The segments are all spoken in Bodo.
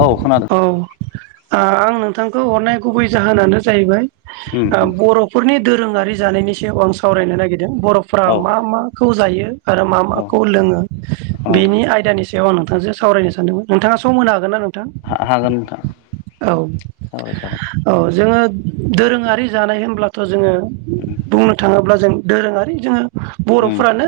औ खोनादों औ आं नोंथांखौ हरनाय गुबै जाहोनानो जाहैबाय उम ओ उम बर' फोरनि दोरोङारि जानायनि सायाव आं सावरायनो नागिरदों बर'फ्रा औ मा माखौ जायो आरो मा औ माखौ लोङो अ बेनि आयदानि सायाव आं नोंथांजों सावरायनो सानदोंमोन नोंथाङा सम होनो हागोन्ना नोंथां? हागोन नोंथां औ। सावरायजागोन औ जोङो दोरोङारि जानाय होनब्लाथ' जोङो उम बुंनो थाङोब्ला जों दोरोङारि जोङो उम बर'फ्रानो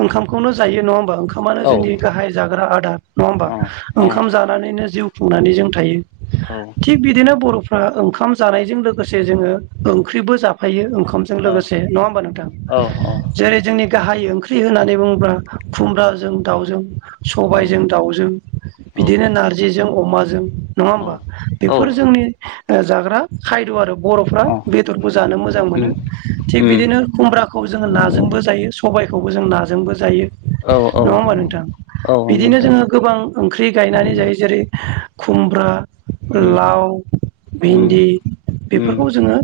ओंखामखौनो जायो नङा होमबा ओं खामानो औ जोंनि गाहाय जाग्रा आदार नङा होमबा? औ ओं औ जानानैनो जिउ खुंनानै जों थायो। औ थिग बिदिनो बर'फ्रा ओंखाम जानायजों लोगोसे जोङो ओंख्रिबो जाफायो ओंखाम जों औ लोगोसे नङा होमबा नोंथां? औ जेरै जोंनि गाहाय ओंख्रि होननानै बुङोब्ला खुमब्राजों दाउजों, सबायजों दाउजों बिदिनो नार्जिजों अमाजों नङा होमबा। औ बेफोर जोंनि ओ जाग्रा खायद' आरो बर'फ्रा औ बेदरखौ जानो मोजां उम मोनो। थिग उम बिदिनो खुमब्राखौ जोङो नाजोंबो जायो सबायखौबो जों नाजोंबो जायो औ औ नङा होमबा नोंथां? नंगौ बिदिनो नोंथां जोङो गोबां ओंख्रि गायनानै जायो जेरै खुमब्रा उम लाव, उम भिन्दि उम बेफोरखौ जोङो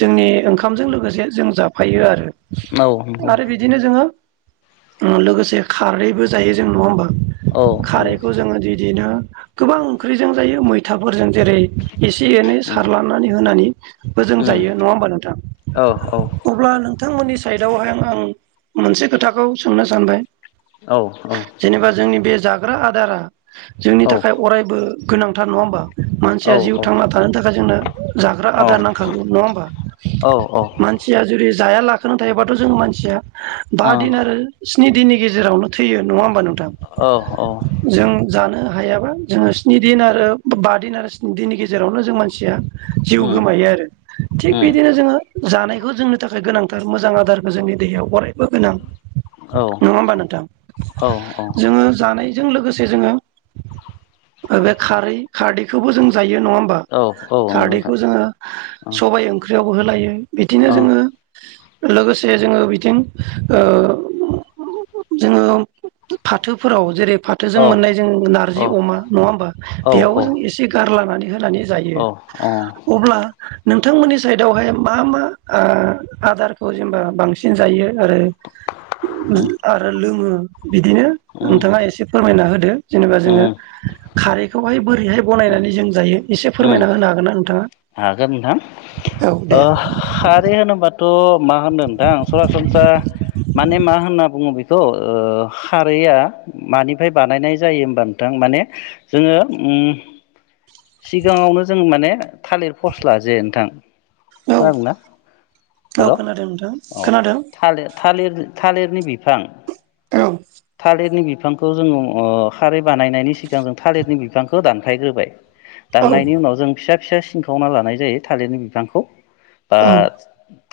जोंनि ओंखामजों लोगोसे जों जाफायो आरो। औ आरो बिदिनो जोङो ओ लोगोसे खारैबो जायो जों नङा होमबा औ खारैखौ [unintelligible] जोङो बिदिनो गोबां ओंख्रिजों जायो मैथाफोरजों जेरै एसे एनै उम सारलानानै होनानैबो जों उम जायो नङा होमबा नोंथां। औ अब्ला नोंथांमोननि साइदावहाय आं मोनसे खोथाखौ सोंनो सानबाय औ औ। जेनेबा जोंनि बे जाग्रा आदारा जोंनि थाखाय अरायबो गोनांथार नङा होमबा? मानसिया जिउ थांना थानो थाखाय जोंनो जाग्रा आदार नांखागौ नङा होमबा? औ औ। मानसिया जुदि जाया लाखोना थायोबाथ' जों मानसिया बा दिन आरो स्नि दिननि गेजेरावनो थैयो नङा होमबा नोंथां? औ औ। जों जानो हायाबा जोङो स्नि दिन आरो बा दिन आरो स्नि दिननि गेजेरावनो जों मानसिया जिउ गोमायो आरो। थिग उम बिदिनो जोङो जानायखौ जोंनि गोनांथार मोजां जोंनि देहायाव अराय बो गोनां। नङा होमबा नोंथां? औ औ जोङो जानाय जों लोगोसे जोङो बे खारै-खारदैखौबो जों जायो नङा होमबा? औ औ नंगौ नोंथां खारदैखौ जोङो सबाय ओंख्रियावबो होलायो बिदिनो औ जोङो लोगोसे जोङो बिथिं ओ जोङो फाथोफोराव जेरै फाथोजों औ मोननाय जों औ नार्जि अमा नङा होमबा बेयाव जों औ एसे गारलानानै होनानै जायो। औ अ अब्ला नोंथांमोननि साइडआवहाय मा मा आ आदारखौ जेनेबा बांसिन जायो आरो [unintelligible] आरो लोङो बिदिनो उम नोंथाङा एसे फोरमायना होदो जेनेबा जोङो उम खारैखौहाय बोरैहाय बनायनानै जों जायो एसे उम फोरमायना होनो हागोन ना नोंथाङा? हागोन नोंथां औ दे ओ खारै होनोबाथ' मा होननो नोंथां सरासनस्रा माने मा होनना बुङो बे थ' ओ खारैया मानिफ्राय बानायनाय जायो होमबा नोंथां माने जोङो उम सिगाङावनो जों माने थालिर फस्ला जे नोंथां औ खोनादोंना औ हेल' खोनादों नोंथां अ खोनादों? थालिर थालिर थालिरनि बिफां औ थालिरनि बिफांखौ जोङो अ खारै बानायनायनि सिगां जों थालिरनि बिफांखौ दानफायग्रोबाय। औ दाननायनि उनाव जों फिसा फिसा सिनखावना लानाय जायो थालिरनि बिफांखौ। ओ औ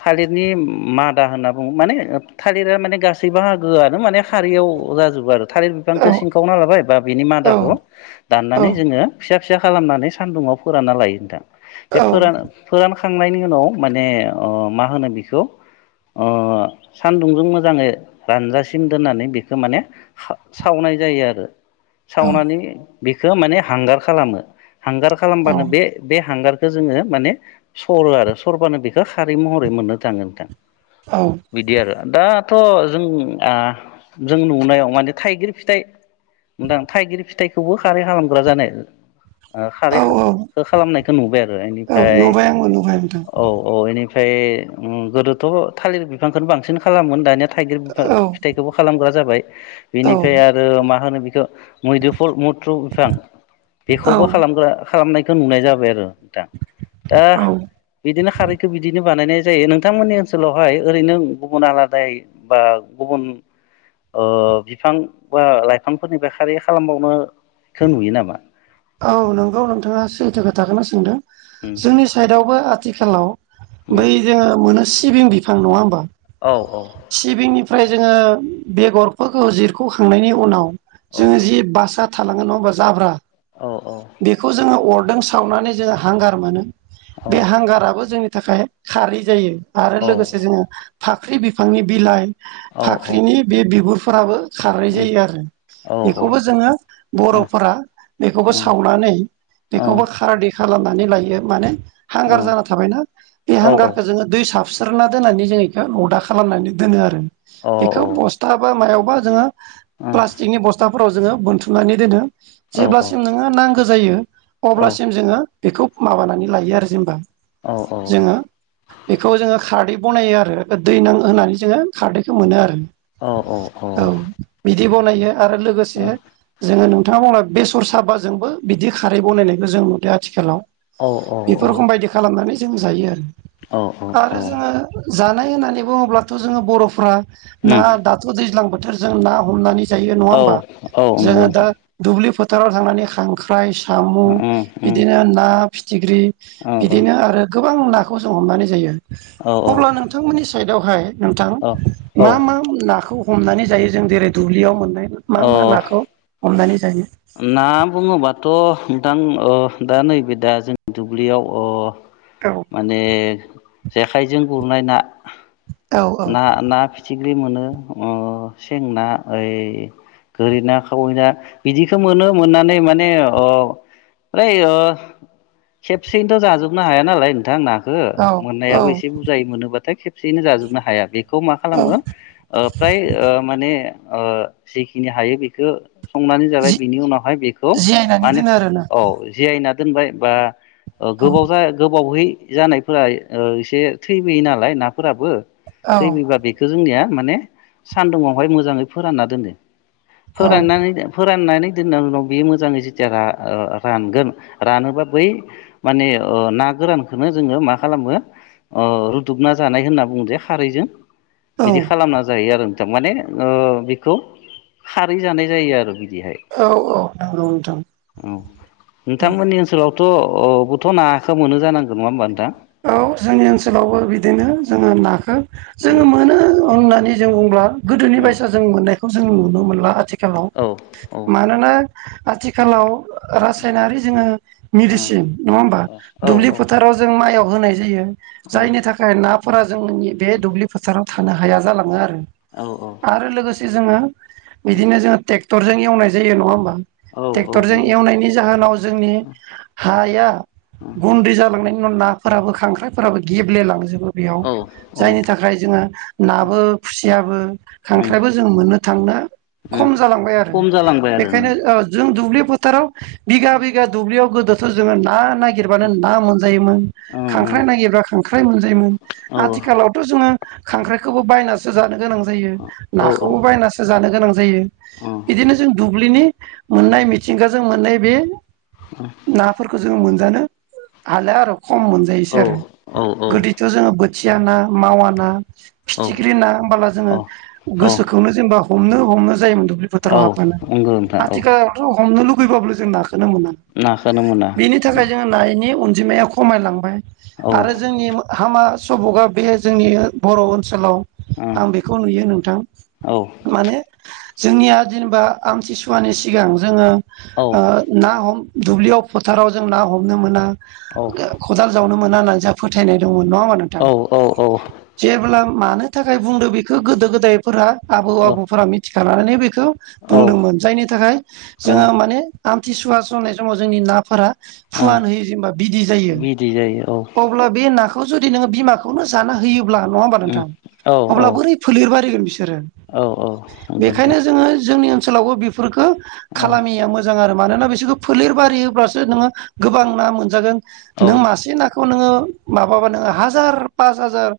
थालिरनि मादा होनना बुङो माने थालिरा माने गासै बाहागोआनो माने खारैयाव जाजोबो आरो थालिर औ बिफांखौ सिनखावना लाबाय बा बेनि औ मादाखौ दाननानै जोङो फिसा फिसा खालामनानै सानदुङाव फोरानना लायो नोंथां बे औ फोरान फोरानखांनायनि उनाव माने अ मा होनो बेखौ अ सान्दुंजों मोजाङै रानजासिम दोननानै बेखौ माने हा सावनाय जायो आरो। सावनानै बेखौ माने हांगार खालामो हांगार खालामबानो बे बे हांगारखौ जोङो माने सरो आरो सरबानो बेखौ खारै महरै मोननो थाङो नोंथां। औ बिदि आरो दाथ' जों आ जों नुनायाव माने थाइगिर फिथाइ नोंथां थाइगिर फिथाइखौबो खारै खालामग्रा जानो ओ खारै औ औ खालामनाय नुबाय आरो बेनिफ्राय नुबाय आंबो नुबाय नोंथां औ औ एनिफ्राय ओम गोदोथ' थालिर बिफांखौनो बांसिन खालामोन दानिया थाइगिर औ फिथाइखौबो खालामग्रा जाबाय औ बिनिफ्राय आ आरो मा होनो बेखौ मैदुफुल मुथ्रु बिफां औ बेखौबो खालामग्रा खालामनायखौ नुनाय जाबाय आरो दा दा औ बिदिनो खारैखौ बिदिनो बानायनाय जायो नोंथांमोननि ओनसोलावहाय ओरैनो गुबुन आलादायै बा गुबुन ओ बिफां बा लाइफांफोरनिफ्राय खारै खालामबावनायखौ नुयो नामा? औ नंगौ नोंथाङा सैथो खोथाखौनो सोंदों उम जोंनि साइडआवबो आथिखालाव उम बै जे मोनो सिबिं बिफां नङा होमबा? औ औ सिबिंनिफ्राय जोङो बेगरफोरखौ जिरख'खांनायनि उनाव औ जोङो जि बासा थालाङो नङा होमबा जाब्रा औ औ बेखौ जोङो अरदों सावनानै जोङो हांगार मोनो औ बे हांगाराबो जोंनि थाखाय खारै जायो आरो लोगोसे औ जोङो फाख्रि बिफांनि बिलाइ औ औ फाख्रिनि बे बिगुरफोराबो खारै उम जायो आरो औ अ औ अ औ बेखौबो जोङो बर'फोरा बेखौबो सावनानै बेखौबो खारदै खालामनानै लायो माने हांगार जाना थाबायना बे हांगारखौ जोङो दै साबस्रोना दोननानै जोङो बेखौ अदा खालामनानै दोनो आरो बेखौ बस था बा मायावबा जोङो प्लास्टिकनि बस्थाफोराव जोङो बोनथुमनानै दोनो जेब्लासिम नोंथाङा नांगौ जायो अब्लासिम जोङो बेखौ माबानानै लायो आरो जेनबा जोङो बेखौ जोङो खारदै बनायो आरो दै नां होनानै जोङो खारदैखौ मोनो आरो। औ बिदि बनायो आरो लोगोसे जोङो नोंथाङा बुंना बेसर साबाजोंबो बिदि खारै बनायनायखौ जों नुदों आथिखालाव बेफोर रखम बायदि खालामनानै जों जायो आरो आरो जोङो जानाय होननानै बुङोब्लाथ' जोङो बर'फ्रा ना उम दाथ' दैज्लां बोथोर जों ना हमनानै जायो नङा होमबा औ नंगौ जोङो दा नोंथां दुब्लि फोथाराव थांनानै खांख्राइ साम' उम उम बिदिनो ना फिथिख्रि औ औ बिदिनो आरो गोबां नाखौ जों हमनानै जायो अब्ला नोंथांमोननि साइडआवहाय नोंथां औ औ मा मा नाखौ हमनानै जायो जों जेरै दुब्लियाव मोननाय मा अ मा नाखौ हमनानै जायो? ना बुङोबाथ' नोंथां ओ दा नैबे दा जोंनि दुब्लियाव ओ औ माने जेखाइजों गुरनाय ना औ ना ना फिथिख्रि मोनो अ सें ना ओइ गोरिना खावैना बिदिखौ मोनो मोननानै माने अ ओइ ओ खेबसेयैनोथ' जाजोबनो हाया नालाय नोंथां ना खो औ औ मोननायाबो एसे बुरजायै मोनोबाथाय खेबसेयैनो जाजोबनो हाया बेखौ मा औ खालामो ओ फ्राय ओ माने ओ जिखिनि हायो बेखौ संनानै जाबाय जि बिनि उनावहाय बेखौ जियायनानै माने दोनो आरोना औ जियायना दोनबाय बा ओ औ गोबाव गोबावै जानायफोरा ओ एसे थैबोय नालाय नाफोराबो औ थैबोयबा बेखौ जोंनिया माने सान्दुंवाहाय मोजाङै फोरानना दोनो। फोराननानैनानै दो फोराननानै दोननायनि उनाव बे मोजाङै जेथिया रा-रानगोन रानोबा बै माने ओ ना गोरानखौनो जोङो मा खालामो ओ रुदुबना जानाय होनना बुङो जे। खारैजों औ बिदि खालामना जायो आरो नों थां माने ओ बिखौ खारै जानाय जायो आरो बिदिहाय। औ औ नंगौ नोंथां। औ औ नोंथांमोननि ओनसोलावथ' अथ' नाखौ मोनो जानांगोन नङा होमबा नोंथां। औ जोंनि ओनसोलावबो बिदिनो जोङो नाखौ उम जोङो मोनो होननानै जों बुंब्ला गोदोनि उम बायसा जों मोननायखौ जों नुनो मोनला आथिखालाव। औ औ मानोना आथिखालाव रासायनारि जोङो औ मेडिसिन नङा होमबा औ दुब्लि फोथाराव जों माइआव होनाय जायो। जायनि थाखाय नाफोरा जोंनि बे दुब्लि फोथाराव थानो हाया जालाङो आरो। औ आरो लोगोसे जोङो बिदिनो जोङो ट्रेक्टरजों एवनाय जायो नङा होमबा। औ ट्रेक्टरजों एवनायनि जाहोनाव जोंनि हाया गुन्दै जालांनायनि उनाव नाफोराबो खांख्राइफोराबो गेब्लेलांजोबो। बेयाव औ औ जायनि थाखाय जोङो नाबो खुसियाबो उम खांख्राइबो जोङो मोननो थांला उम खम जालांबाय आरो खम जालांबाय आरो बेखायनो ओ जों दुब्लि फोथाराव बिगा बिगा दुब्लियाव गोदोथ' जोङो ना नागिरबानो ना मोनजायोमोन। नों खांख्राइ नागिरब्ला खांख्राइ मोनजायोमोन औ आथिखालावथ' जोङो खांख्राइखौबो बायना सो जानो गोनां जायो औ औ नाखौबो बायनासो जानो गोनां जायो। औ बिदिनो जों दुब्लिनि मोननाय मिथिंगाजों मोननाय बे [unintelligible] नाफोरखौ जोङो मोनजानो हालया आरो खम मोनजायोसै औ आरो। गोदोथि अ जोङो बोथियाना मावाना फिथिख्रि ना होमबाला जोङो औ गोसोखौनो जेनेबा हमनो हमनो जायोमोन दुब्लि फोथोराव औ हाबबानो नंगौ नोंथां औ आथिखालावथ' हमनो लुगैबाबो जों नाखौनो मोना। नाखोनो मोना। बेनि थाखाय जोङो नायनि अनजिमाया खमायलांबाय औ आरो जोंनि मो हामा सबका बे जोंनि बर' ओनसोलाव औ आं बेखौ नुयो नोंथां औ माने जोंनिया जेनेबा आमथिसुवानि सिगां जोङो औ ओ ना हम दुब्लियाव फोथाराव जों ना हमनो मोना खदाल जावनो मोना ना जोंहा फोथायनाय दंमोन नङा होमबा नों औ औ औ। जेब्ला मानो थाखाय बुंदों बेखौ गोदो गोदायफोरा आबौ आबौफोरा मिथिखानानै बेखौ औ बुंदोंमोन जायनि थाखाय जोंहा औ माने आमथिसुवा जानाय समाव जोंनि नाफोरा फुवान होयो जेनेबा बिदै जायो बिदै जायो औ। अब्ला बे नाखौ जुदि नोङो बिमाखौनो जाना होयोब्ला नङा होमबा औ नोंथां औ औ अब्ला बोरै फोलेर बारिगोन बिसोरो औ औ नंगौ बेखायनो नोंथां जोङो जोंनि ओनसोलावबो बि फोरखो औ खालामिया मो जां आरो मोनोना बिसोरखो फोलेर बारिहोब्लासो नोङो गोबां ना मोनजागोन औ नों मासे ना खौ नोङो माबाबानो हाजार पास हाजार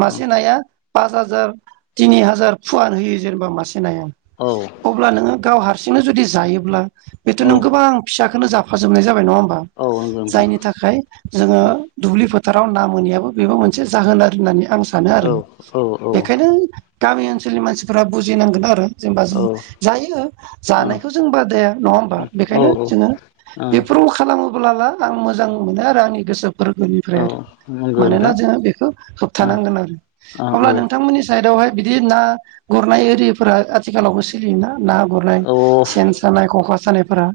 मासे नाया पास हाजार तिनि हाजार फुवान होयो जेनेबा मासे नाया। औ। अब्ला नोङो गाव हारसिंनो जुदि जायोब्ला बेथ' औ नों गोबां फिसाखोनो जाफाजोबनाय जाबाय नङा होमबा? औ। नोंथां जायनि थाखाय जोङो औ दुब्लि फोथाराव ना मोनैयाबो बेबो मोनसे जाहोन आरो होननानै आं सानो आरो औ औ बेखायनो गामि ओनसोलनि मानसिफोरा बुजिनांगोन आरो जेनेबा जों जायो औ जानायखौ जों बादाया नङा होमबा औ बेखायनो औ जोङो ओ बेफोरखौ खालामोब्लाला आं मोजां मोनो आरो आंनि गोसो औ गोरबोनिफ्राय आरो नंगौ मानोना नोंथां जोङो बेखौ होबथानांगोन आरो ओ अब्ला नोंथांमोननि साइदावहाय बिदि ना गुरनाय एरिफोरा आथिखालावबो सोलियोना ना गुरनाय औ औ सेन सानाय खखा सानायफोरा।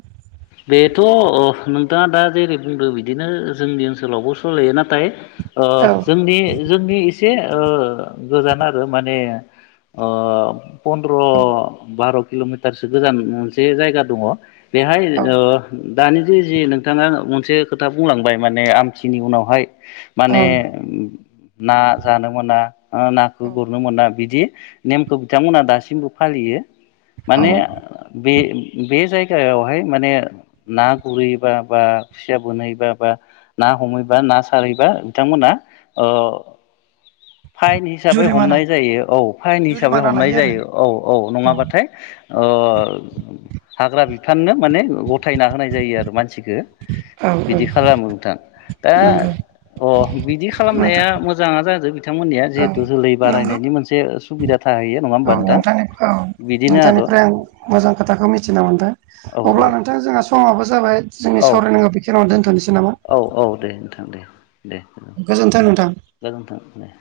बेथ' अ नोंथाङा दा जेरै बुंदों बिदिनो जोंनि ओनसोलावबो सलियो नाथाय ओ औ जोंनि जोंनि इसे ओ गोजान आरो माने अ पनद्र' बार' किल'मिटारसो गोजान मोनसे जायगा दङ' बेहाय औ ओ दानि जे जि नोंथाङा मोनसे खोथा बुंलांबाय माने आमथिनि उनावहाय औ माने ना जानो मोना ओ नाखो औ गुरनो मोना बिदि नेमखौ बिथांमोना दासिमबो फालियो माने औ बे बे जायगायावहाय माने ना गुरहैबा बा खुसिया बोनहैबा बा ना हमहैबा ना सारहैबा बिथांमोना ओ फाइन हिसाबै जुरिमाना हमनाय जायो औ फाइन हिसाबै जुरिमाना हमनाय लायो आरो जायो औ औ नङाबाथाय ओ हाग्रा बिफाननो माने गथायना होनाय जायो आरो मानसिखो औ औ बिदि खालामो नोंथां दा नंगौ अ बिदि नोंथां खालामनाया मोजाङानो जादों। बिथांमोननिया औ जिहेथु जोलै नंगौ बारायनायनि मोनसे सुबिदा थाहैयो। नङा होमबा औ नोंथां औ बिदिनो आरो नोंथांनिफ्राय आं मोजां खोथाखौ मिथिना मोनदों। औ औ अब्ला नोंथां जोंहा समाबो जाबाय औ जोंनि सावरायनांगौ बे खिनियाव दोनथ'नोसै नामा? औ औ दे नोंथां दे दे ओ। गोजोन्थों नोंथां। गोजोन्थों दे।